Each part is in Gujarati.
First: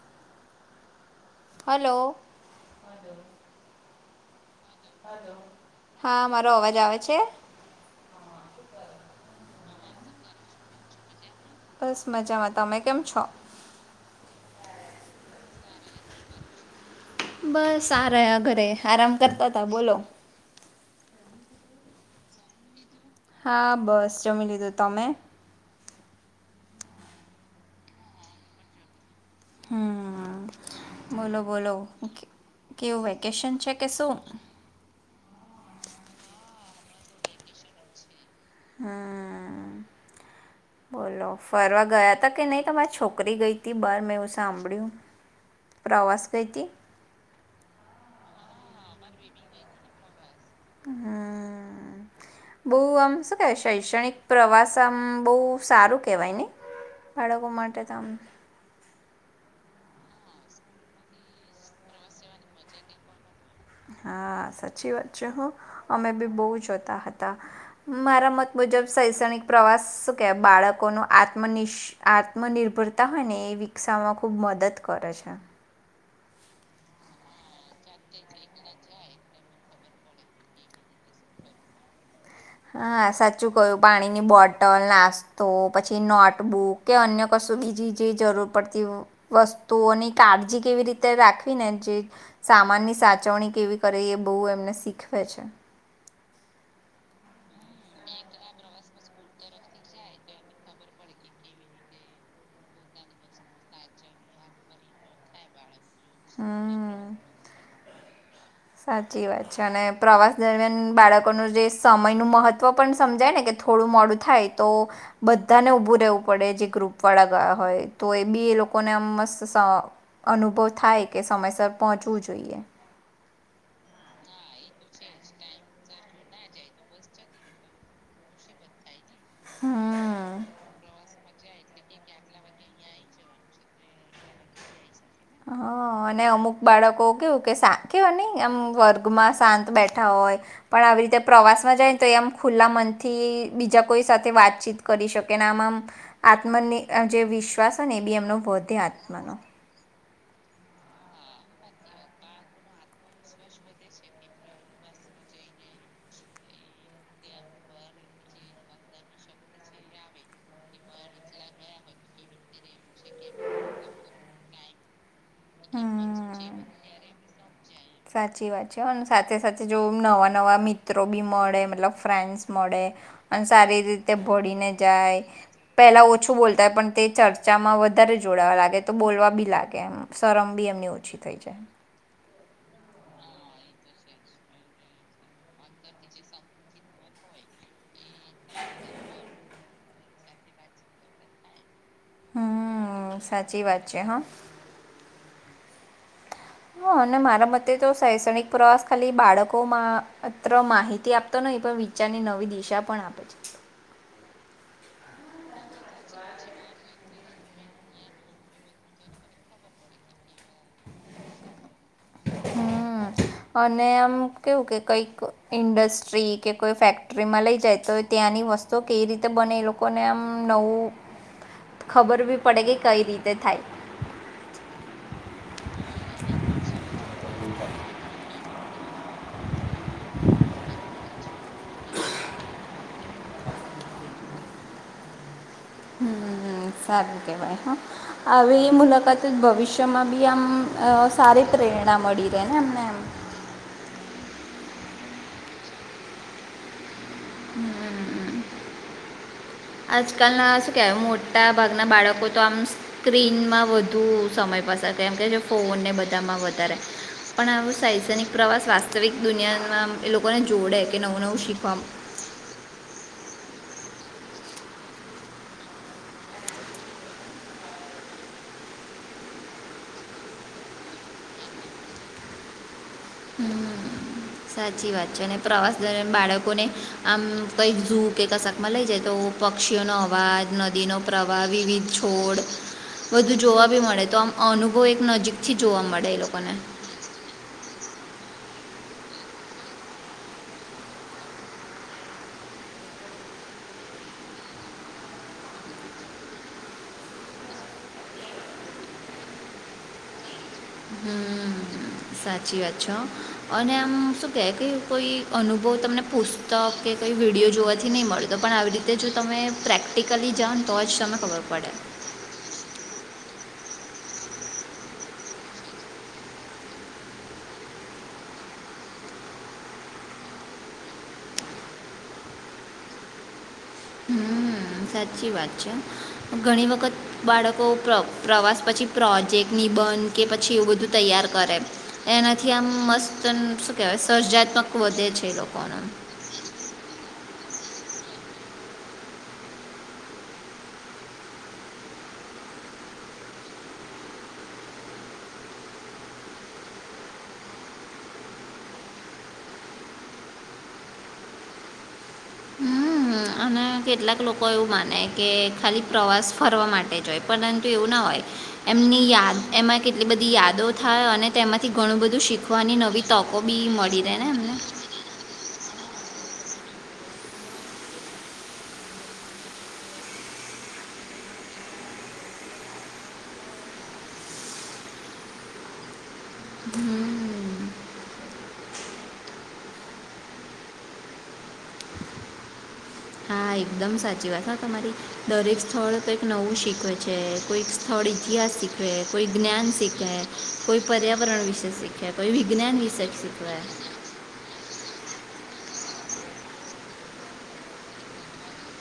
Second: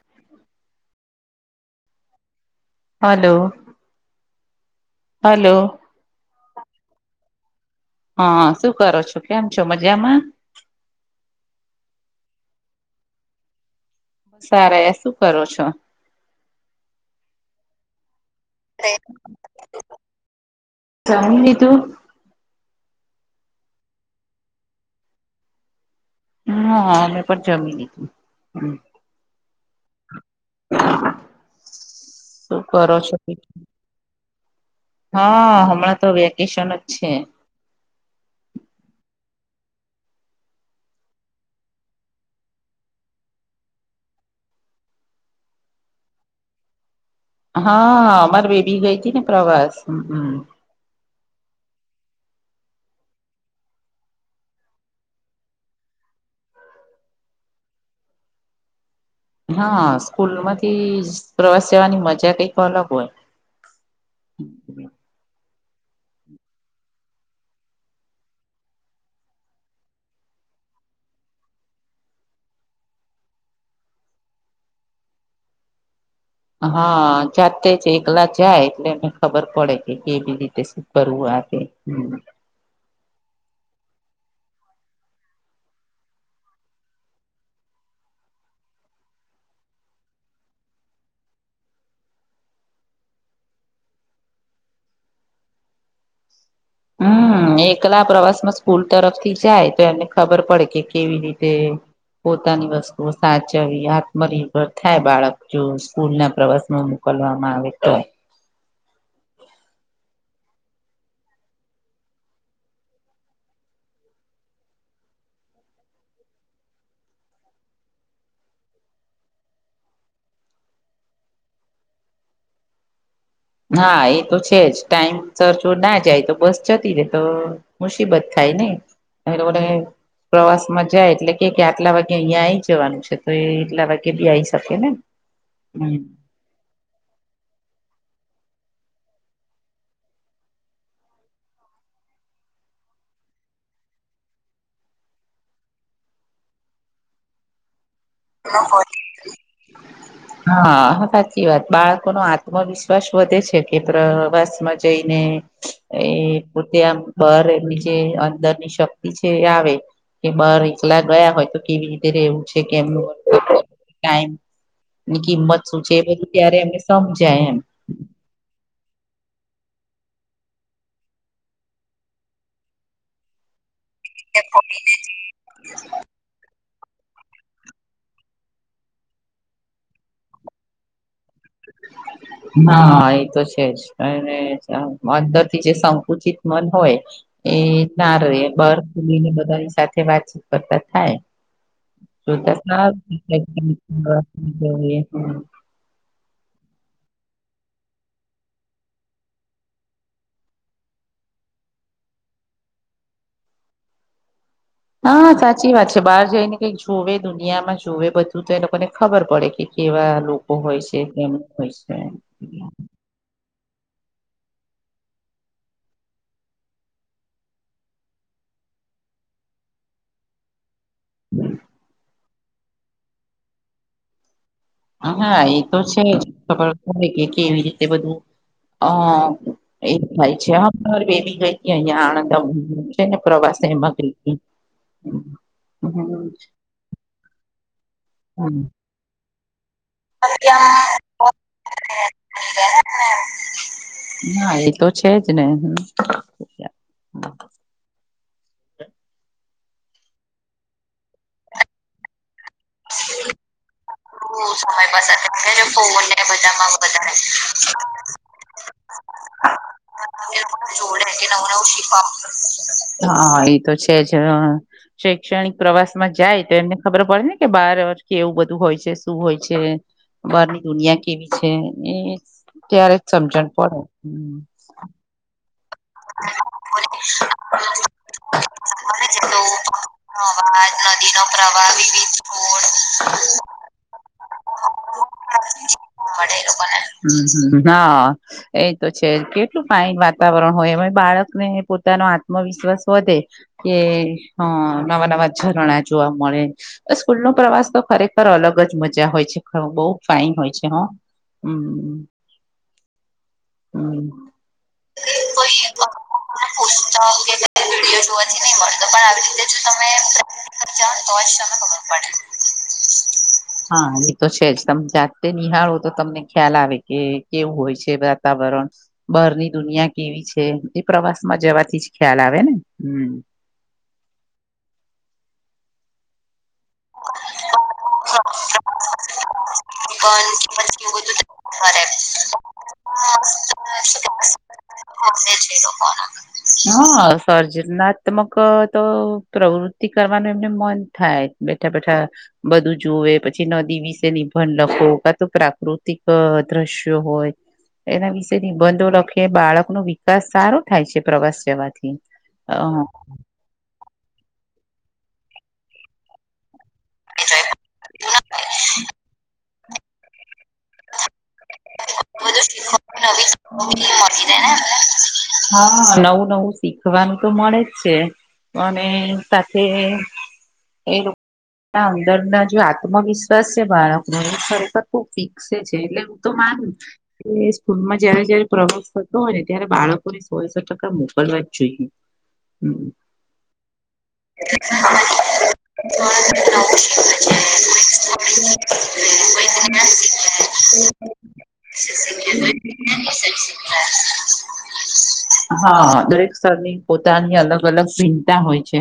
[inaudible] હલો. હાલો. હા, મારો અવાજ આવે છે. હા શું કરો છો? કેમ છો મજામાં? બસ મજામાં. તમે કેમ છો? સારા એ શું કરો છો? બસ આ રહ્યા, ઘરે આરામ કરતા તા બોલો. જમી લીધું? હા બસ જમી લીધું. તમે? હા અમે પર જમી લીધું, હમ્મ. હમ્મ. બોલો-બોલો. ક શું કરો કેવું છો વેકેશન છે કે શું? હા હમણાં તો વેકેશન જ છે. હમ્મ. [inaudible] બોલો ફરવા ગયા હતા કે નહીં? તમાર છોકરી ગઈ હતી બહાર મેં એવું સાંભળ્યું. પ્રવાસ ગઈ તી? હા અમાર બેબી ગઈ તી ને પ્રવાસ. હમ્મ-હમ્મ. હમ્મ. બહું આમ શું કેય શૈક્ષણિક પ્રવાસ આમ બહું સારું કેવાય ને. અડોગ માટે માટે તામને હા સ્કૂલમાંથી પ્રવાસ જવાની મજા કઈક અલગ હોય હા સાચી વાત છે હું અમે બી બહુ જોતા હતા મારા મત મુજબ શૈક્ષણિક પ્રવાસ શું કે બાળ બાળકો આત્ આત્મનિર્ભરતા હોય ને એ વિકસાવવામાં ખૂબ મદદ કરે છે હા જાતે જ એકલા જાય એટલે એને ખબર પડે કે કેવી રીતે શું કરવુંય રાી હમ હા સાચું કયું પાણીની બોટલ નાસ્તો પછી નોટબુક કે અન્ય કશું બીજી જે જરૂર પડતી વસ્તુઓની કાળજી કેવી રીતે રાખવી ને જે સામાનની સાચવણી કેવી કરે એ બહુ એમને શીખવે છે હમ એકલા પ્રવાસ માં સ્કૂલ તરફથી જાય તો એમને ખબર પડે કે કેવી રીતે પોતાની વસ્તુઓ સાચવી આત્મનિર્ભર થાય બાળક જો સ્કૂલ ના પ્રવાસમાં હમ મોકલવામાં આવે તો સાચી વાત છે અને પ્રવાસ દરમિયાન બાળકોનું જે સમય ન મહત્વ પણ સમજાય ને કે થું મોડું થાય તો બધાને ઉભું રવું પડે જે ગુપ વાળા ગ હોય તો લોકોને મસ્ત અનુભવ થાય કે સમયસર પહોંચવું જોઈએ હા એ તો છે જ ટાઈમ ચર્ચુર ના જાય તો બસ જતી રે તો મુસીબત થાય લોકો હમ પ્રવાસ માં જાય એટલે કે કે આટલા વાગે અહિયાં આ જવાનું છે તો એ એટલા વાગે બી આઈ શકે ને હા હમ અને અમુક બાળકો કેવું કે શા કેવા નહીં એમ વર્ગમાં શાંત બેઠા હોય, પણ આવી રીતે પ્રવાસ માં જાય ને તો એમ ખુલ્લા મનથી ઈ બીજા કોઈ સાથે વાતચીત કરી શકે ને આમ આમ આત્મની અહ જે વિશ્વાસ ને એ બી એમનો વધે આત્માનો હા સાચી વાત બાળકો નો આત્મવિશ્વાસ વધે છે કે પ્રવાસ માં જઈને એ પોતે આમ બર એની જે અંદરની શક્તિ છે એ આવે કે બર એકલા ગયા હોય તો કેવી રીતે રવું છે કેમનું ટાઈમ ની કિંમત શું છે એ બધું ત્યારે હમ એમને સમજાય એમ ક અને સાથે સાથે જો નવા નવા મિત્રો બી મળે મતલબ ફ્રેન્ડ્સ મળે અને સારી રી તે ભળીને જાય પેલા ઓછું બોલતાય પણ તે ચર્ચામાં વધારે જોડાવા લાગે તો બોલવા બી લાગે એમ શરમ બી એમની ઓછી થઈ છે હ હા એ તો છે જ અને અંદરથી જે સંકુચિત મન હોય એ ના ર બ ખલીને બધાની સાથે વાતચીત કરતા થાય શતા ના હમ સાચી વાત છે હા હ અને મારા મતે તો શૈક્ષણિક પ્રવાસ ખાલી બાળકો મામાં અત્ર માહિતી આપતો નથી પણ વિચારની નવી દિશા પણ આપે છે [inaudible] હા સાચી વાત છે બહાર જઈ ને કઈક જોવે દુનિયામાં જોુવે બધું તો એ લોકોને ખબર પડે કે કેવાત લોકોકો છે કેમશે હમ અને આમ કેવું કે કઈક ઇન્ડસ્ટ્રી કે કોઈ ફેક્ટરીમાં લઇ જાય તો ત્યાંની વસ્તુ કેવી રીતે બને એ લોકોને આમ નવું ખબર ભી પડે કે કઈ રીતે થાય હા એ તો છે જ ખબર કેવી રીતે બધું અ એજ થાય છે હર બેલી ગઈ હતી અહિયાયા આણંદ છે ને પ્રવાસે એમાં ગ હમ હમ સારું કેવાય હ આવી મુલાકાત જ ભવિષ્ય બી આમ સારી પ્રેરણા મળી રહે ને એમનેમ હા એ તો છે જ ને હ હમ આજકાલ ના શું કેય મોટા ભાગના બાળકો તો આમ સ્ક્રીનમાં વધુ વધુ સમય પાસેમ પસાર કે કરી ફોન ફોનને ને બધામાં વધારે પણ આો શૈક્ષણિક પ્રવાસસ્ત તવી દુનિયામાં એ લોકોને જોડે કે નવું નવું શીખવા હા એ તો છે જ શૈક્ષણિક પ્રવાસ માં જાય તો એમને ખબર પડે ને કે બાર કે એવું બધું હોય છે શું હોય છે બહારની દુનિયા કેવી છે ત્યારે સમજણ હમ, પડે હ સાચી વાત છે અને પ્રવાસ દરમિયાન બાળકોને આમ કંઈ જૂ કે કશાકમાં લઈ જાય તો પક્ષીઓનો અવાજ નદી ન પ્રવાહ વિવિ છોડ બું જોવા ભી મળે તો આમ અનુભવ એક નજીક હા એ તો છે. કેટલું કઈ વાત વાતાવરણ હોય એમાં બાળકને પોતાનો આત્મવિશ્વાસ વધે કે હ નવા નવા ઝરણા જોવા મળે તો સ્કૂલ નો પ્રવાસ તો ખરેખર અલગ જ મજા હોય છે. બહાય હોય છે. હ હમ્મ. હ સાચી વાત છો અને આમ હમ શું કેહે કે કોઈ અનુભવ તમને પુસ્તક કે કોંઈ વિડીયો જોવાથી નહીં મળતો પણ આવી રીતે જો તમે પ્રેક્ટ પ્રેક્ટિકલી જ તો જ ત ખબર પડે. [inaudible] હા એ તો છે જ તમે જાતે નિહાળો તો તમને ખ્યાલ આવે કે કેવું હોય છે વાતાવરણ. બહારની. દુનિયા કેવી છે એ પ્રવાસ માં જવાથી જ ખ્યાલ આવે ને હમ હમ્મ. સાચી વાત છે. ઘણી વખત બાળકો પ્ર પ્રવાસ પછી પ્રોજેક્ટ નિબંધ કે પછી એવું બધું તૈયાર કરે એનાથી આમ મસ્ત શું કેવાય સર્જાત્મક વધે છે એ લોકોને. હા સર્જનાત્મક તો પ્રવૃતિ કરવાનું એમને મન થાય. બેઠા બેઠા બધું જોુવે પછી નદી વિશે નિભન લખો કા તો પ્રાકૃતિક દ્રશ્ય હોય. એના વિશે નિબંધો લખી બાળકનો વિકાસ સારો થાય છે, પ્રવાસ જવાથી. હ. હમ્મ. અને કેટલાક લોકો એવું માને કે ખાલી પ્રવાસ ફરવા માટે. પરંતુ એવું ના હોય એમની યા એમાં કેટલી બધી યાદો થાય અને ઘણું બધું શીખવાની નવી તકો બી મળી રહે ને એમને નવું નવ શિક્ષવાનુ તો મરે છે મને ત એમ. એ અંદરના જે આત્મવિશ્વાસ છે બાળક ન એ ખરેખર ખુબ વિકસે છે એટલે હું તો માનું. એ હમ્મ. સ્કૂલમાં જયારે જય્યારે પ્રવાસ થતો હોય ને ત્યારે બાળકોને સોળસો ટકા મોકલવા જ જોઈએ. હમ. હા એકદમ સાચી વાત હા તમારી દરેક સ્થળ કંઈક નવું શીખવે છે, કોઈક સ્થળ હ [inaudible] [inaudible] જ કોઈ પર્યાવરણ વિશે શીખે કોઈ વિજ્ઞાન વિશે શીખવે હા દરેક સ્તરની પોતાની અલગ અલગ ભિંતા હોય છે.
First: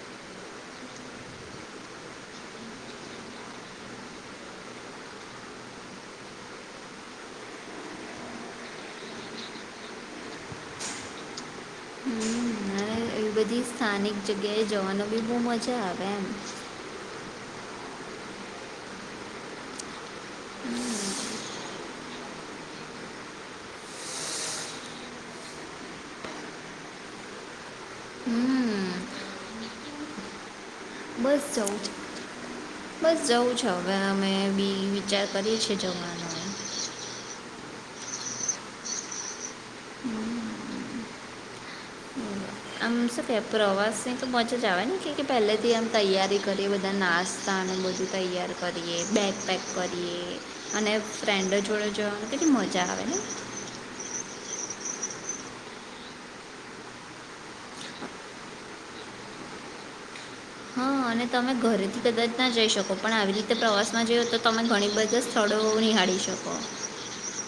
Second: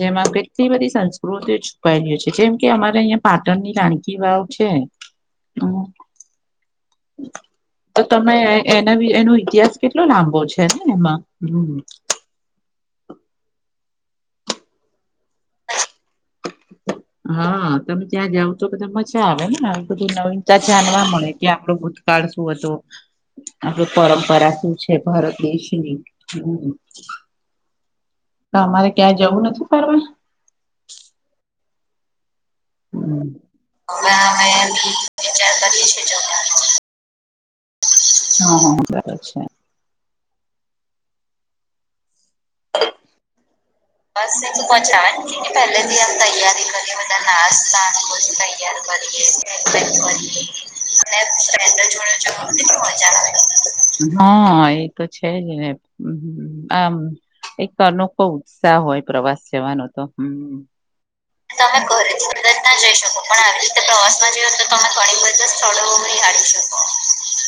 જેમાં કેટલી બધી સંસ્કૃતિઓ છુપાયેલી છે, જેમ કે અમારે અહિયાં પાટણની રાણકી વાવ છે. હમ. તો તમે એના એનો ઇતિહાસ કેટલો લાંબો છે ને એમાં. હ [inaudible] એ બધી સ્થાનિક જગ્યાએ જવાનો બી બહુ મજા આવે એમ હા તમે ત્યાં જાવ તો કધા મજા આવે ને. નવીનતા જાણવા મળે કે આપડો ભૂતકાળ શું હતો. આપડ પરંપરા શું છે ભારત દેશની હ. તો અમારે હમ્મ. ક્યાં જવું નથી ફવા બસ જવું છે બસ જવું છે હવે બી અમે બી વિચાર કરીએ છીએ ચારજે છે ચ. જવાનો હા હ બરા છે. આમ શું બસ કહે એથીું પ્રવાસની તો મજા જ પચાવા આવે ને કે પહેલેથી આમ પહે કરીએ બધા તૈયારી નાસ્તા કરીએ અને બધું ના. તૈયાર કરીએ કયાર બેગ પેક ભરીએએ કરીએ અને ફડ જોડ જ. જરાવના. હા એ તો છે, જને આમ. એક અનોખો ઉત્સાહ હોય પ્રવાસ જવાનો તો હમ. હા અને તમે ઘરેથી કદાજ ના જઈ શકો પણ આવી રીતે પ્રવાસમાં જઓ તો તમે ઘણી બધા સ્થળો. ઉણી હારી શકો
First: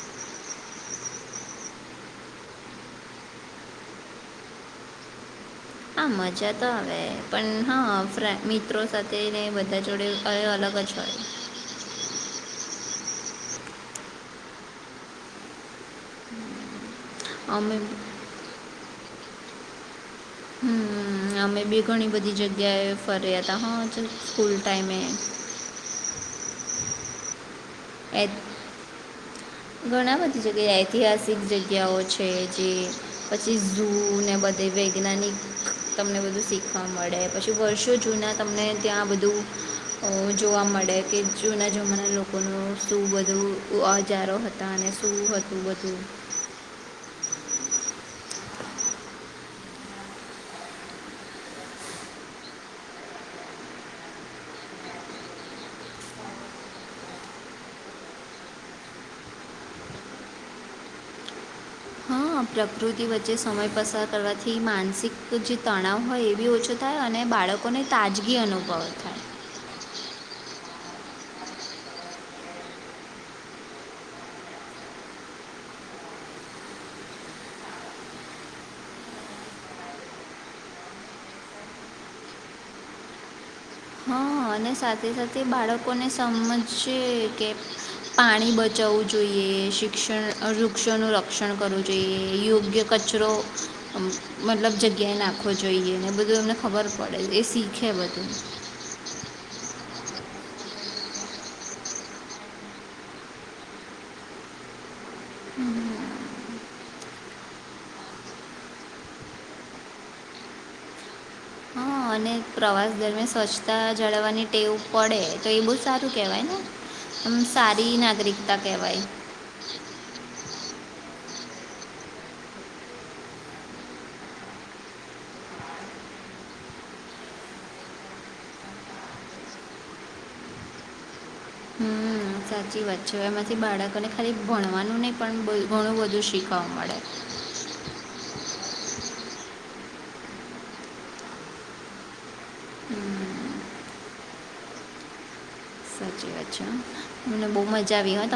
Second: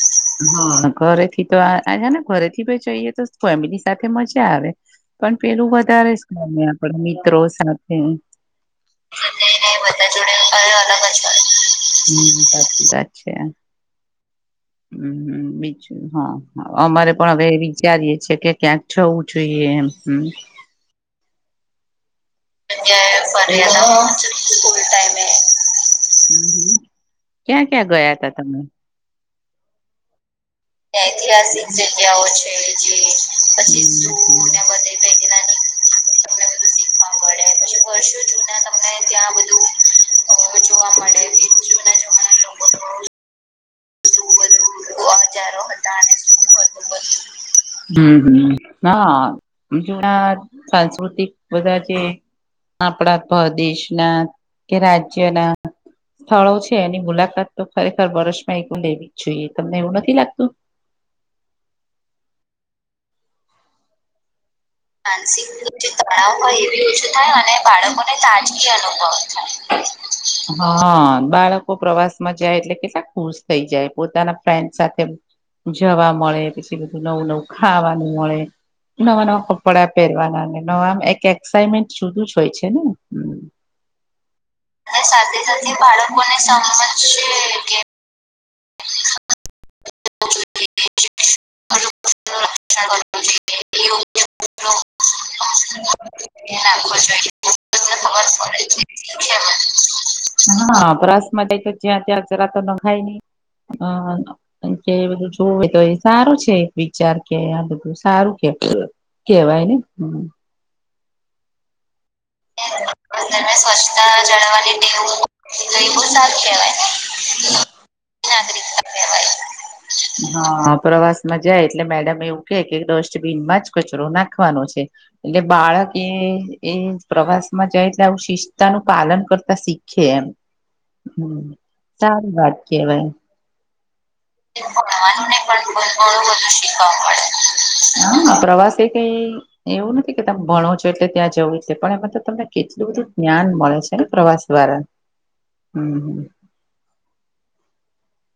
[inaudible] હા ઘરેથી તો આજા ને ઘરેથી ભ જઈએ તો ફેમિલી સાથે મજા આવે પણ પેલું આ વધારે જ મજા ગમે તો આવે આપડા મિત્રો સાથે. સાથેને બધા જોડેયો અય અલગ જ હોય. હમ સાચી વાત છે. હમ બીજું હા અમારે પણ હવે અમે વિચારીએે છેએ કે ક્યાંક છું. જોઈએમ હ હમ અમે બે ઘણી બધી જગ્યાએ ફરે્યા હતા હા સ્કૂલ ટાઈમે. હમ ક્યાં ક્યાં ગયા એ તા તમે? ઘણા બધી જગ્યા ઐતિહાસિક જગ્યાઓ છે. જે પછી ઝૂ ને બધે વૈજ્ઞાનિક તમને બધું શીખવા મળે પછી વર્ષો જૂના તમને ત્યાં બધું જોવા મળે કે જૂના જમાના લોકોનો શું બધું શું અજાર હતા અને શું બધું હજારો હતું હતા બધું અને શું હતું બધું હમ-હમ હા [unintelligible] સાંસ્કૃતિક બધા જે આપણા પ્રદેશના કે રાજ્યના સ્થળો છે એની મુલાકાત તો ખરેખર વર્ષ માં એક લેવી જ જોઈએ તમને એવું નથ નથી લાગતું? હા પ્રકૃતિ વચ્ચે સમય પસાર કરવા થી માનસિક જે તણાવ હોય એ બી ઓછો થાય અને બાળકોને તાજગી અનુભવ થાય. [unintelligible] હા બાળકો પ્રવાસ માં જાય એટલે કેટલાક ખુશ થઈ જાય પોતાના ફ્રેન્ડ સાથે જવા મળે પછી બધું નવું- નવું ખાવાનું મળે નવા- નવા કપડા પહેરવાના ન આમ એક એક્સાઈટમેન્ટ સુધુ જ હોય છે ને હ. હા અને સાથે-સાથે બાળકોને સમજશે કે પાણી બધ જવું જોઈએ શ વૃક્ષોનું રક્ષણ કરવું જોઈએ યોગ્ય કચરો મતલબ જગ્યા નાખવો જોઈએ ને બધું એમને ખબર પડે એ શીખે બધું. [unintelligible] હાપરાસ માટે તો જ્યાં ત્યાં જ રાતો નખાય નહી અ બધું જોવે તો એ સારું છે. વિચાર કે આ બધું સારું કે કેવાય ને. હા અને પ્રવાસ દરમિયાન સ્વચ્છતા જાળવવાની ટેવ પડે તો એ બહુ સારું કહેવાય ને. એમ સારી નાગરિકતા કેહેવાય. હા. પ્રવાસ માં જાય એટલે મેડમ એવું કે કે ડસ્ટબીન માં જ કચરો નાખવાનો છે. એટલે બાળક એ જ પ્રવાસ માં જાય એટલે આવું શિસ્તાનું પાલન કરતા શીખીએ એમ. હમ હમ સારી વાત સાચી કેવાય. છે એમાંથી બાળકોને ખાલી ભણવાનું નહીં પણ બ ઘણું બધું શીખવા મળે [unintelligible] પ્રવાસ એક એ એવું નથી કે તમે ભણો છો એટલે ત્યાં જવું છે પણ એમાં તો તમને કેટલું બનધું હમ જ્ઞાન મળે છે ને પ્રવાસ દ્વારા [unintelligible] સાચી વાત છે. અમને બહુ મજા આવી હોત.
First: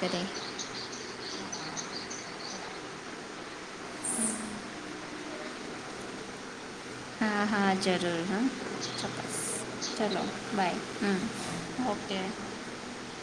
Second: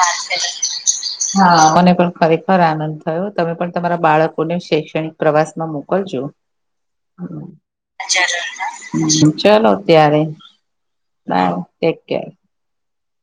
કરી ખરેખર આનંદ થયો તમે પણ તમારા બાળકોને શૈક્ષણિક પ્રવાસ માં મોકલજો. હા હા જરૂર હા [inaudible] ચલો ત્યારે ચલો bye hmm bye take care. [inaudible]